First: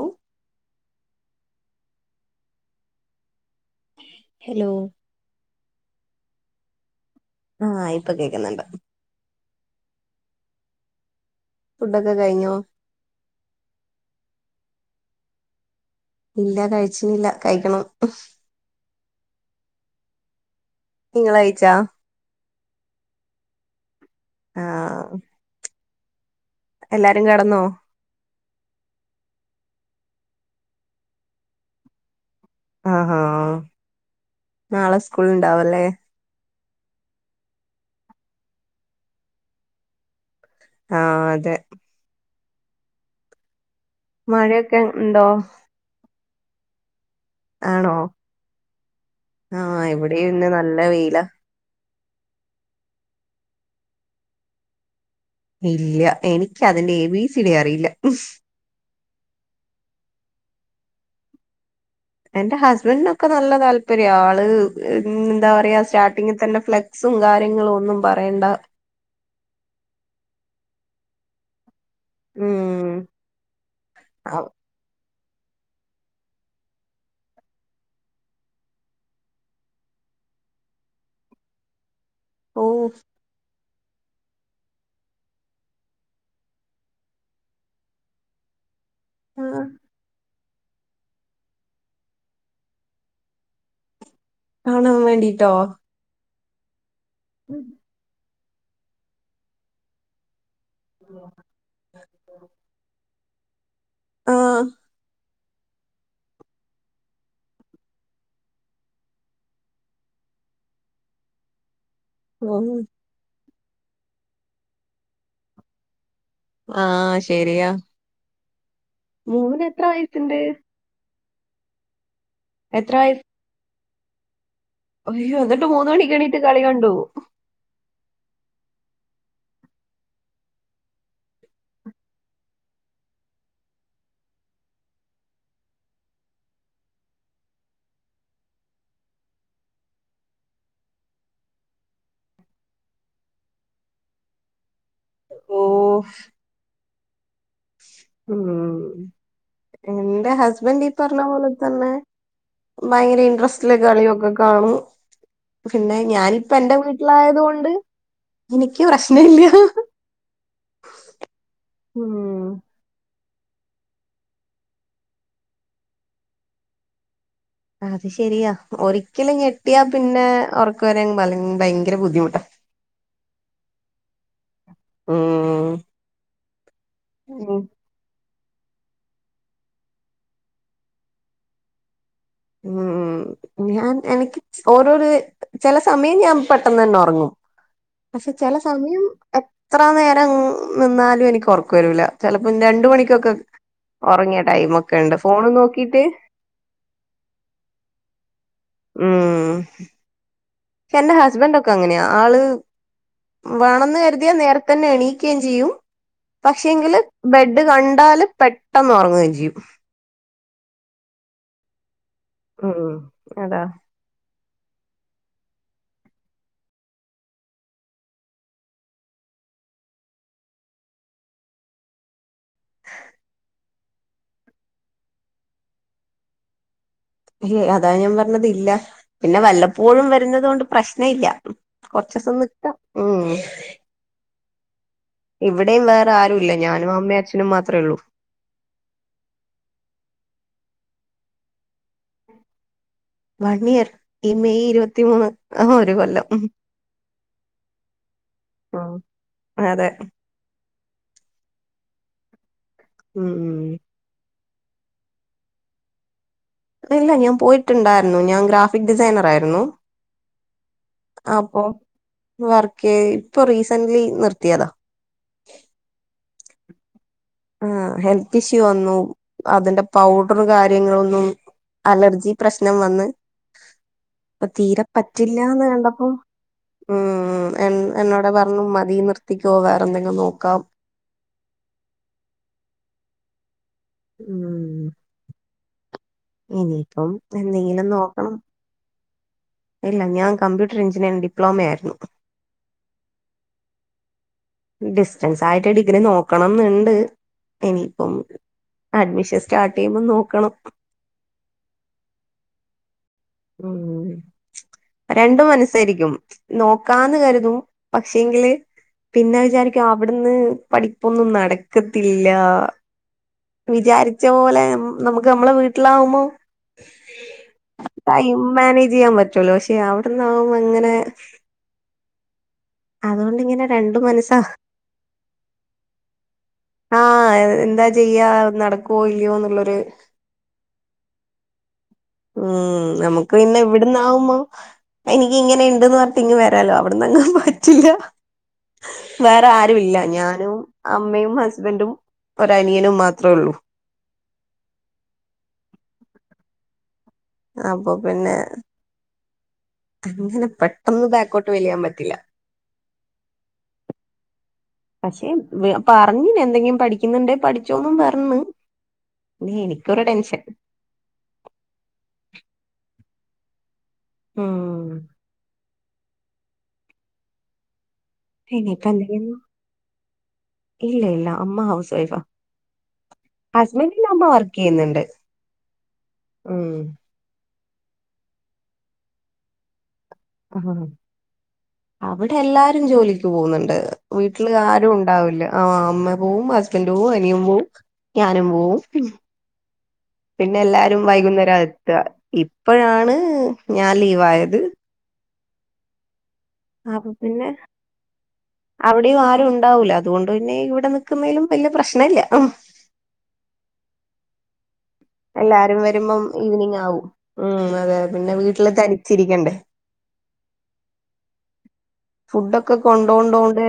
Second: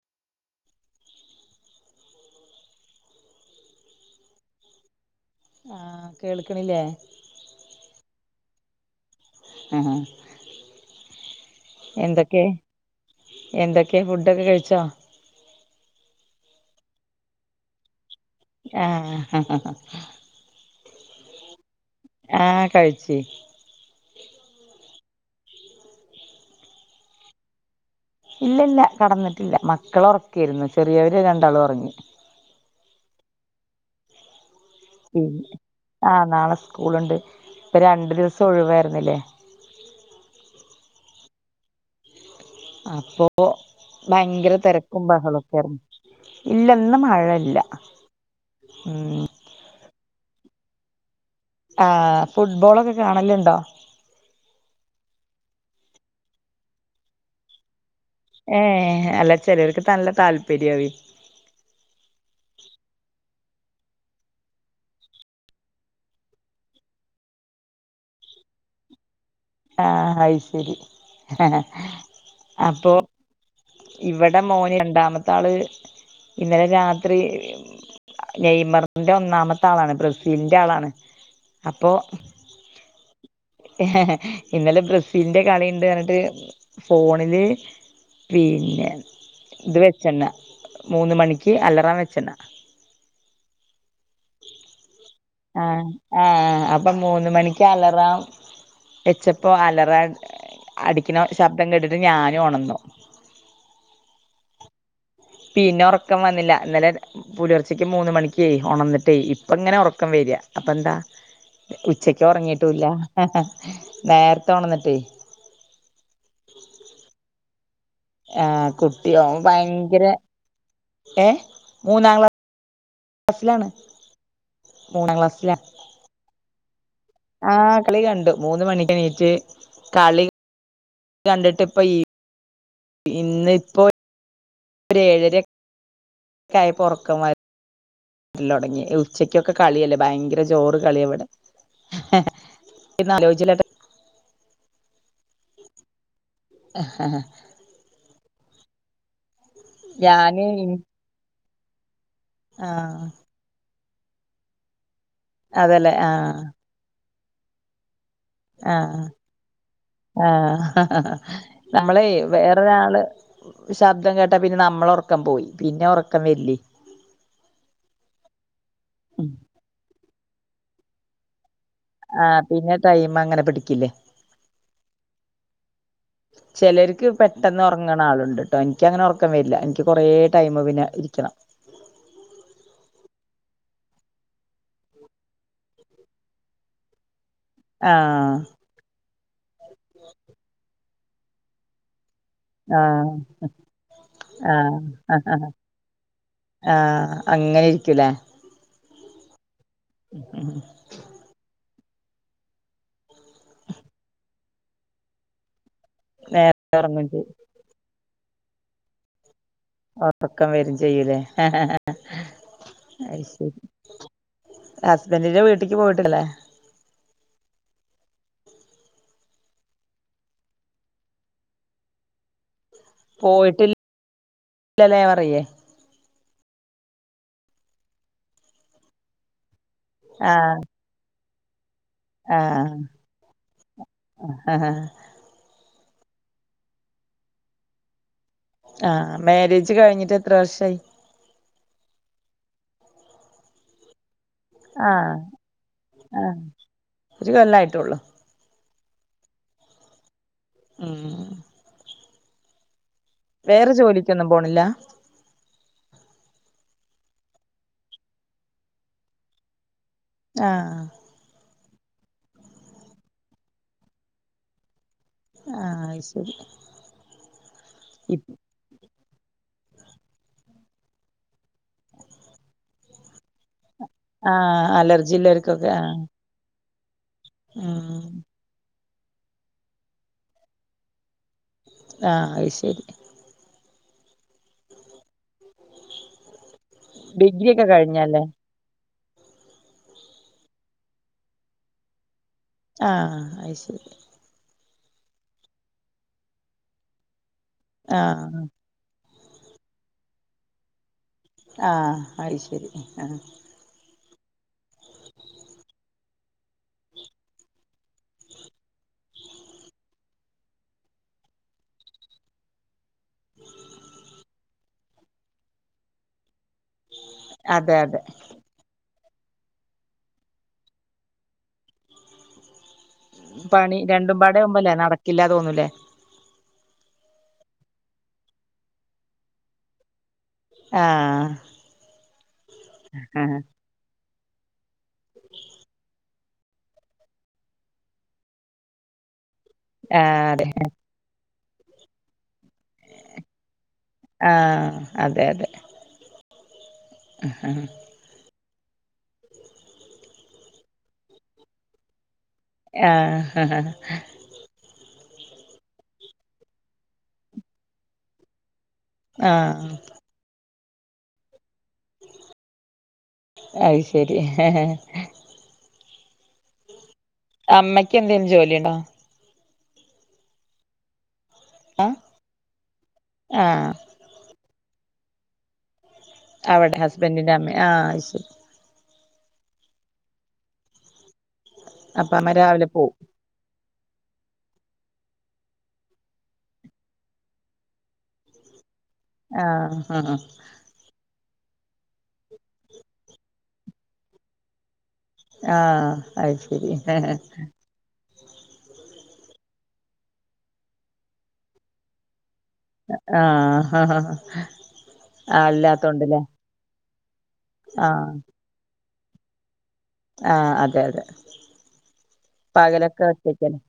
ഓ hello ആഹ് കേൾക്കണില്ലേ? ആഹ് ഇപ്പോ കേക്കുന്നുണ്ട്. ആഹ് ഫുഡൊക്കെ എന്തൊക്കെ കഴിഞ്ഞോ എന്തൊക്കെയാ ഫുഡൊക്കെ കഴി ച്ചോ ഇല്ല കഴിച്ചിനില്ല കഴിക്കണം. ആഹ് നിങ്ങള് കഴിച്ചാ ആഹാ കഴിച്ചി ആഹാ എല്ലാരും കിടന്നോ ഇല്ല ഇല്ല കിടന്നിട്ടില്ല മക്കള ഉറക്യാരുന്ന് ചെറിയവര് രണ്ടാൾ ഉറങ്ങി ആഹാ ആഹാ നാളെ സ്കൂള് ഇണ്ടാവല്ലേ ആഹ് നാളെ സ്കൂളുണ്ട് ഇപ്പം രണ്ട് ദിവസം ഒഴിവായിരുന്നില്ലേ ആഹാ അതെ അപ്പോ ഭയങ്കര മഴയൊക്കെ തിരക്കും ഉണ്ടോ ബഹളൊക്കെയാരുന്ന് ഇല്ലാ ഇന്ന് മഴ ആണോ ആഹാ ഇവി ഇവിടെ ഇന്ന് നല്ല വെയില ആഹ് ഫുട്ബോളൊക്കെ കാണലുണ്ടോ ഇല്ല്യ എനിക്ക് അതിന്റെ എ ബി സി ഡി അറിയില്ല ഏ നല്ല ചിലർക്ക് നല്ല താല്പര്യആവേ എൻറെ ഹസ്ബന്റിനൊക്കെ നല്ല താല്പര്യം ആള് എന്താ പറയാ സ്റ്റാർട്ടിങ്ങിൽ തന്നെ ഫ്ലെക്സും കാര്യങ്ങളും ഒന്നും പറയണ്ട ആഹ് അയ് ശരി അപ്പൊ ഉം ഇവിടെ മോന് രണ്ടാമ ആള് ഇന്നലെ രാത്രി നെയ്മറിന്റെ ഒന്നാമത്തെ ആളാണ് ബ്രസീലിന്റെ ആളാണ് അപ്പോ ഓ ഹ [inaudible] ഇന്നലെ ബ്രസീലിൻ്റെ കളിയുണ്ട് പറഞ്ഞിട്ട് ഫോണില് പിന്നെ ഇത് വെച്ചെന്നാ മൂന്ന് മണിക്ക് അലറാം വെച്ച്ണ കാണാൻ വേ ആഹ് ആഹ് അപ്പം മൂന്ന് മണിക്ക് അലറാം വെച്ചപ്പോ അലറാം അടിക്കിന ശബ്ദം കേട്ടിട്ട് ഞാനും ഒണന്നു ആഹ് പിന്നെ ഉറക്കം വന്നില്ല ഇന്നലെ പുലർച്ചക്ക് മൂന്ന് മണിക്കേ ഒണന്നിട്ടേ ഇപ്പം ഇങ്ങനെ ഉറക്കം വരിക അപ്പ എന്താ ഉച്ചക്ക് ഉം ഉറങ്ങിയിട്ടുമില്ല നേരത്തെ ഒണന്നിട്ടേ [unintelligible] ആഹ് കുട്ടിയോ അവൻ മോന് എത്ര ഭയങ്കര വയസ്സുണ്ട് ഏ മൂന്നാംക്ലാ എത്ര വയസ് സിലാണ് അയ്യോ എന്നിട്ട് മൂന്ന് മണിക്ക് എണീറ്റ് കളി ക ആ കളി കണ്ടു മൂന്ന് മണിക്ക് എണീറ്റ് കളി കണ്ടിട്ട് ഇപ്പൊ ഈ ഇന്നിപ്പോ ഒര് ഏഴര ഒക്കെ ആയപ്പം ഒറക്കം വരു വരല് തുടങ്ങി ഉച്ചക്കൊക്കെ കളിയല്ലേ ഭയങ്കര ജോറ് കളിയാ ഇവിടെ അവിടെ [unintelligible] ഓഫ് ഹ ഹ ഉം എന്റെ ഞാന് ഹസ്ബന്റ് ഈ പറഞ്ഞ പോലെ തന്നെ ആ ഭയങ്കര ഇൻട്രസ്റ്റ്ൽ കളിയൊക്കെ കാണും അതല്ലേ പിന്നെ ആ ഞാനിപ്പ എന്റെ വീ വീട്ടിലായതുകൊണ്ട് ആഹ് ആഹ് ആഹ് നമ്മളെ വെ ഉം ഒരാള് ശബ്ദം കേട്ടാ പിന്നെ നമ്മളെ ഒർക്കം പോയി പിന്നെ ഒർക്കം വര്ല്ലെ അത് ശെരിയാ ഒരിക്കല് ഞ്ഞെട്ടിയാ പിന്നെ ഒർക്കം [unintelligible] ആഹ പിന്നെ ടൈം അങ്ങനെ പിടിക്കില്ലേ ഉം ചിലർക്ക് ഉം പെട്ടെന്ന് ഉറങ്ങണ് ആളുണ്ട് എനിക്കങ്ങനെ ഉറക്കം വരില്ല എനിക്ക് കുറേ ടൈം പിന്നെ ഇരിക്കണം ഉം ഉം ഞാൻ എനിക്ക് ഓരോരു ചില സമയം ഞാൻ പെട്ടെന്ന് തന്നെ ഉറങ്ങും പക്ഷെ ആഹ് ചില സമയം എത്ര നേരം നിന്നാലും എനിക്ക് ഉറക്കം വരൂല്ല ചിലപ്പോം രണ്ട് ആഹ് മണിക്കൊക്കെ ഉറങ്ങിയ ആഹ് ടൈമൊക്കെ ഉണ്ട് ആഹ് ഫോൺ നോക്കിട്ട് ആഹ് അങ്ങനെ ഇരിക്കൂല്ലേ ഉം എന്റെ ഹസ്ബന്റ് ഒ അങ്ങനെയ ആള് വേണന്ന് കരുതിയാൽ നേരത്തെ തന്നെ എണീക്കുകയും ചെയ്യും നേരത്തെ പക്ഷെങ്കില് ഉറങ്ങും ചെയ്യും ബെഡ് ക ണ്ടാല് പെട്ടെന്ന് ഒറങ്ങുകയും ചെയ്യും. ഒറക്കം വരും ചെയ്യുലേ. ഉം അത് ശരി. അതാ ഹസ്ബന്റിന്റെ വീട്ട്ക്ക് പോയിട്ടില്ലല്ലേ. പോയിട്ടി ല്ലല്ലേ പറയേ അതാ ഞാൻ പറഞ്ഞത് ഇല്ല പിന്നെ വല്ല പ്പോഴും വരുന്നത് ആഹ് കൊണ്ട് പ്രശ്ന ഇല്ല. കൊറച്ച്സം ആഹ് നിക്കാ ഉം. ആഹ് ഇവ് വിടെയും വേറെ ആരു ഇല്ല ഞാനും അമ്മയും അച്ഛനും മാത്രേ ഉള്ളൂ. ആ മ്യാരേജ് കഴിഞ്ഞിട്ട് എത്ര വർഷായി? വൺ ഇയർ ഈ മെയ് ഇരുപത്തി ആഹ് മൂന്ന് ആ ഒരു കൊല്ലം. ആഹ് ഒരു കൊല്ലായിട്ടുള്ളൂ ആഹ് അതെ. ഉം ഉം വേറെ ജോലിക്കൊന്നും പോണില്ലാ ഇല്ല ഞാൻ പോയിട്ടുണ്ടായിരുന്നു ഞാൻ ഗ്രാഫിക് ഡിസൈനർ ആയിരുന്നു. ആ അപ്പൊ വർക്ക് ഇപ്പൊ റീസന്റ്ലി നിർത്തിയതാ ആ ആ ഐശരി ആ ഹെൽത്ത് ഇഷ്യൂ വന്നു അതിന്റെ പൗഡർ കാര്യങ്ങളൊന്നും അലർജി പ്രശ്നം വന്ന് ആ അപ്പൊ തീരെ അലർജിഇല്ലെർക്കൊക്കെ ആ ഉം ഉം എൻ എന്നോട് പറഞ്ഞു മൻ തി നിർത്തിക്കോ വേറെ എന്തെങ്കിലും നോക്കാം ആ ഐശരി ഉം ഇനിയിപ്പം ഡിഗ്രി ഒക്കെ എന്തെങ്കിലും കഴിഞ്ഞല്ലേ നോക്കണം. ഇല്ല ഞാന് കമ്പ്യൂട്ടർ എഞ്ചിനീയറിംഗ് ഡിപ്ലോമയായിരുന്നു ആ ഐശരി ഡിസ്റ്റൻസ് ആയിട്ട് ഡിഗ്രി നോക്കണംന്നുണ്ട്. ഇനിയിപ്പം ആഹ് അഡ്മിഷ സ്റ്റാർട്ട് ചെയ്യുമ്പോൾ നോക്കണം ആ അയ്ശരി ആ രണ്ടും മനസ്സായിരിക്കും നോക്കാന്ന് കരുതും പക്ഷെങ്കില് പിന്നെ വിചാരിക്കും അവിടുന്ന് പഠിപ്പൊന്നും നടക്കത്തില്ല വിചാരിച്ച പോലെ ന നമുക്ക് നമ്മളെ വീട്ടിലാവുമ്പോ അതെയതെ ടൈം മാനേജ് ചെയ്യാൻ പറ്റുവല്ലോ പക്ഷെ അവിടന്നാവുമ്പോ അങ്ങനെ അതുകൊണ്ട് ഇങ്ങനെ പണി രണ്ടു രണ്ടും മനസ്സാ പാടാവൂമ്പല്ലേ നടക്കില്ല തോന്നൂലേ ആ എന്താ ചെയ്യാ നടക്കുവോ ഇല്ലയോന്നുള്ളൊരു ആ ഉം നമുക്ക് പിന്നെ ഇവിടന്നാവും മ്പം എനിക്ക് ഇങ്ങനെ ഇണ്ടന്ന് പറഞ്ഞിട്ടങ്ങു വരാലോ അവിടന്നങ്ങനെ പറ്റില്ല വേറെ ആരുല്ല ആഹ് അതെ ഞാനും അമ്മയും ഹസ് ഹസ്ബന്റും ഒരനിയനും മാത്ര ഉള്ളൂ. ആഹ് അതെ അതെ ആഹ് അപ്പൊ പിന്നെ അങ്ങനെ പെട്ടന്ന് ബാക്കോട്ട് വലിയാൻ പറ്റില്ല. ആ പക്ഷെ പറഞ്ഞിനി എന്തെങ്കിലും പഠിക്കുന്നുണ്ടേ പഠിച്ചോന്നും പറഞ്ഞു. പിന്നെ ആഹ് എനിക്കൊരു ടെൻഷൻ. അയിശ് ശരി ഹേ ഹേ ഉം അമ്മയ് ക്ക് എന്തെങ്കിലും ജോലി ഉണ്ടോ? ഇല്ലി ലി ല്ല. അമ്മ ഹൗസ് ആഹ് വൈഫാ ആഹ് ഹസ്ബെൻടിന്റെ അമ്മ വർ ക്ക്‌ ചെയ്യുന്നുണ്ട്. ഉം അവിടെ ഹസ്ബൻഡിന്റെമ്മേ ആ ശരി. ആ അപ്പ അമ്മ അവിടെ രാവിലെ എല്ലാരും പോവും ജോലിക്ക് പോകുന്നുണ്ട്. വീട്ടിൽ ആരും ഉണ്ടാവില്ല ആ അമ്മ പോവും ഹസ്ബൻഡ് പോവും അനിയൻ പോവും ഞാനും പോവും ആഹ് ആഹ് പിന്നെ എല്ലാരും വൈകുന്നേ രാഎത്താ ഇപ്പോഴാണ് ഞാൻ ലീവായത്. ആ അത് ശരി അപ്പൊ വിടെയും ആരും ഉണ്ടാവൂല അതോണ്ട് പിന്നെ ഇവിടെ നിക്കുന്നതിലും വലിയ പ്രശ്നല്ല. ആഹ് എല്ലാരും വരുമ്പം അല്ലാത്തോണ്ടല്ലേ ഈവനിങ് ആകും ഉം അതെ പിന്നെ വീട്ടില് തനി ചിരിക്കണ്ടേ. ആ അതെ അതെ ഫുഡൊക്കെ പകലൊക്കെ ഒറ്റക്കലേ കൊണ്ടോണ്ടോണ്ട്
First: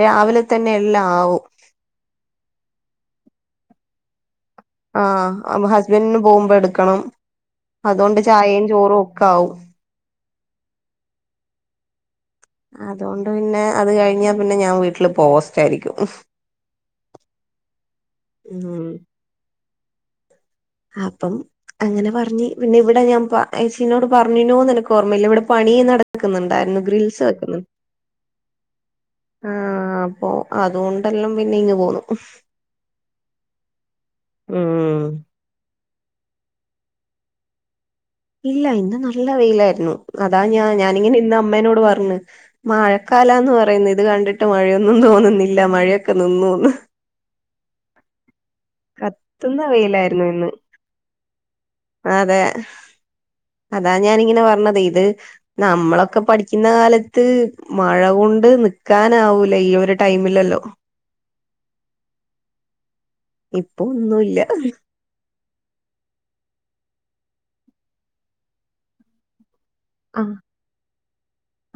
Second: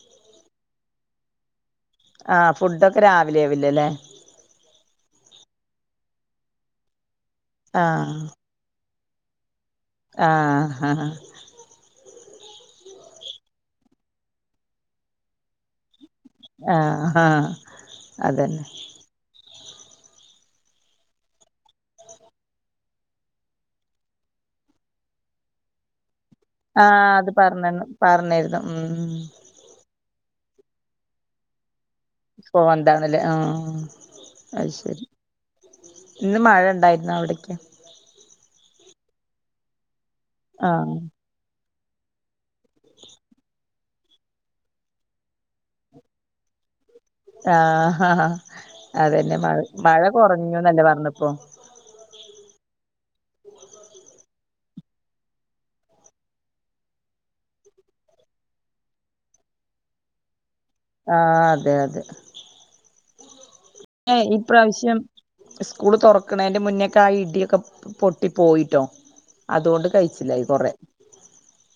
രാവിലെ തന്നെ എല്ലാം ആവും. ആ ഫുഡൊക്കെ രാവിലെ ആവില്ലലേ. ആ ഹസ്ബൻഡിന് പോകുമ്പോ എടുക്കണം ആഹ് അതുകൊണ്ട് ചായയും, ചോറും ക്കാവും. ആ അതുകൊണ്ട് പിന്നെ അത് കഴിഞ്ഞാ പിന്നെ ഞാൻ വീട്ടില് പോസ്റ്റയിരിക്കും ആ ആ അതന്നെ ഉം അപ്പം അങ്ങനെ പറഞ്ഞ് പിന്നെ ഇവിടെ ഞാൻ ഏച്ചീനോട് പറഞ്ഞീനോനെനക്ക് ഓമ്മയില്ല ഇവിടെ പണി നട ആ അത് പറഞ്ഞന്നു പറഞ്ഞാരുന്നു ഉം ഒ അതുകൊണ്ടെല്ലാം പിന്നെ ഇങ്ങ് പോന്നു. പോ എന്താണലെ ആഹ അത് ശരി ഉം ഇന്ന് മഴ ഉണ്ടായിുന്നോ അവിടെ ക്ക് ഇല്ല ഇന്ന് നല്ല വെയിലായിരുന്നു അതാ ഞാ ആഹ് ഞാനിങ്ങന ഇ അമ്മനോട് പറഞ് മഴക്കാലന്ന് പറയുന്ന ഇത് കണ്ടിട്ട് മഴയൊന്നും തോന്നുന്നില്ല മഴയൊക്കെ നിന്നോ ന്ന് ആഹ അതന്നെ മഴ കത്തുന്ന മഴ വെയിലായിരുന്നു ഇന്ന് കുറഞ്ഞുന്നല്ലേ പറഞ്ഞപ്പോൊ അതെ അതാ ഞാാനിങ്ങനെ പറഞ്ഞത് ഇത് നമ്മളൊക്കെ പഠിക്കുന്ന കാലത്ത് മഴ കൊണ്ട് നിക്കാനാവൂല ഈ ഒരു ടൈമിലല്ലോ ആഹ അതെ അതെ ഇപ്പൊ ഏ ഒന്നുല്ല ഇപ്രാവശ്യം സ്കൂള് തുറക്കണെ ണന്റെ മുന്നേക്ക ഇഡിയൊക്കെ പൊട്ടി പോയിട്ടോ അതുകൊണ്ട് കഴിച്ചലായ് യികൊറെ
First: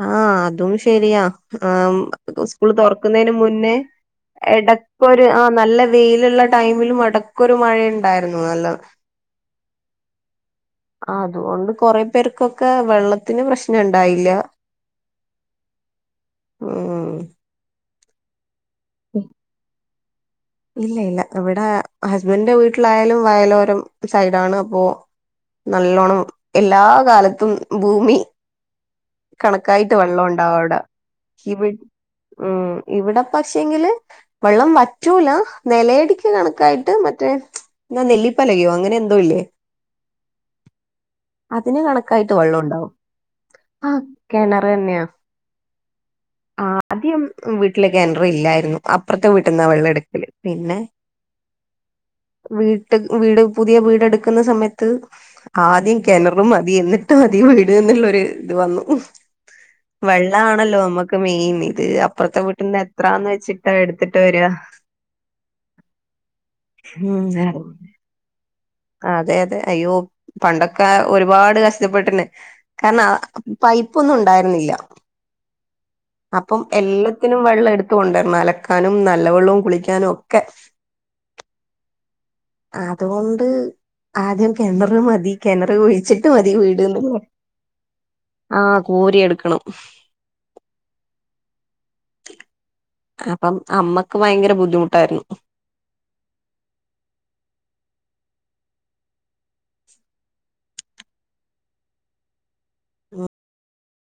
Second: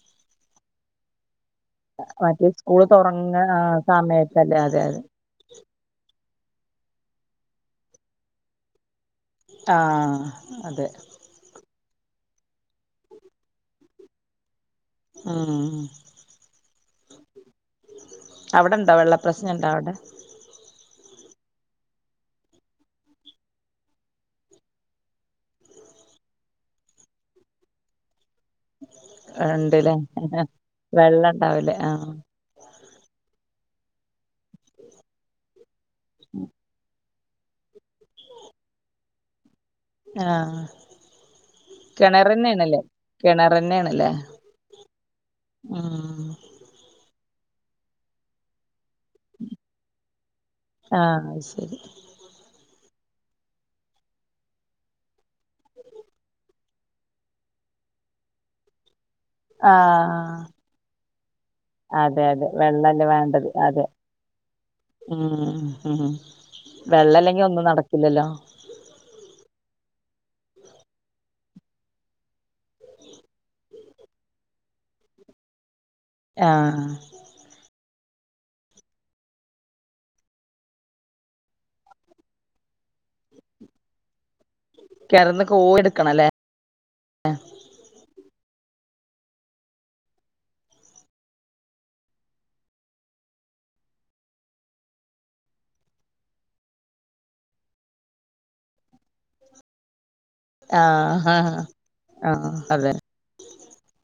ആ അതും ശരിയാ ആ മറ്റേ സ്കൂൾ സ്കൂള് തുറക്കുന്നതിന് തുറങ്ങ ആ മുന്നേ സമയത്തല്ലേ അതെ അതെ എടക്കരു ആ നല്ല വെയിലുള്ള ടൈമിലും എടക്കൊരു മഴയുണ്ടായിരുന്നു നല്ല ആ ആ അത് ഓണ്ട് കൊറെ പേർക്കൊക്കെ വെള്ളത്തിന് പ്രശ്നം ഉണ്ടായില്ല മ്മ് മ്മ് അവിടെണ്ടോ വെള്ള പ്രശ്നംഉണ്ടോ അവിടെ ഇല്ല ഇല്ല ഇവിടെ ഹസ്ബൻഡന്റെ വീട്ടിലായാലും വയലോരം സൈഡാണ് അപ്പൊ നല്ലോണം എല്ലാ കാലത്തും ഭൂമി കണക്കായിട്ട് ഇണ്ട്ല്ലേ വെള്ളം ഉണ്ടാവിട വെള്ളം ഇവി ഇണ്ടാവൂലേ ആഹ് ഉം ഇവിടെ പക്ഷ ങ്കില് വെള്ളം വറ്റൂല നിലയടക്ക് കണക്കായിട്ട് മ [unintelligible] എന്നാ നെല്ലിപ്പലകയോ അങ്ങനെ എന്തോ ഇല്ലേ ആ ആ അതിന് കിണർന്നെയ ആണല്ലേ കിണർന്നെയാണ് കെണറ് തന്നെയയാ ഉം ആ ദ്യം വീട്ടിലേക്ക് എൻട്രി ഇല്ലായിരുന്നു അപ്പുറത്ത് വീട്ടുന്നാ വെള്ളം എടുക്കില് പിന്നെ ആഹ് അത് ശരി വി ് വീട് പുതിയ വീട്ടുക്കുന്ന സമയത്ത് ആദ്യം കെണറും മതി എന്നിട്ടും മതി വീട് എന്നുള്ളൊര് ഇത് വന്നു വെള്ള ആഹ് ആണല്ലോ നമാക്ക് ക്ക് മീ.. ഇത് അതെ അപ്പുറത്തെ അതെ വീട്ടിൽന്ന് വെള്ളല്ലേ എത്രാന്ന് വേണ്ടത് വെച്ചിട്ടാ അതെ എടുത്തിട്ട് വരിഅ ഉം ഉം വെള്ളല്ലെങ്കി ഒന്നും നടക്കില്ലല്ലോ അതെ അതെ അയ്യോ പണ്ടൊക്കെ ഒരു പാട് കഷ്ടപ്പെട്ടിന് കാരണ പൈപ്പൊന്നുണ്ടായിരുന്നില്ല അപ്പം ആഹ് എല്ലത്തിനും വെള്ളം എടു ട്ടുണ്ട് അലക്കാനും നല്ലവെള്ളവും കുളിക്കാനും ഒക്കെ അതുകൊണ്ട് ആദ്യം കിണറ് മതി കിണർന്ന് കിണറ് കോരി കുഴിച്ചിട്ട് എടുക്കണല്ലേ മതി വീട്ന്ന്ല്ലേ ആ കോരി എടുക്കണം അപ്പം അമ്മക്ക് ഭയങ്കര ബുദ്ധിമുട്ടായിരുന്നു ആ ഹാ ആ അതെ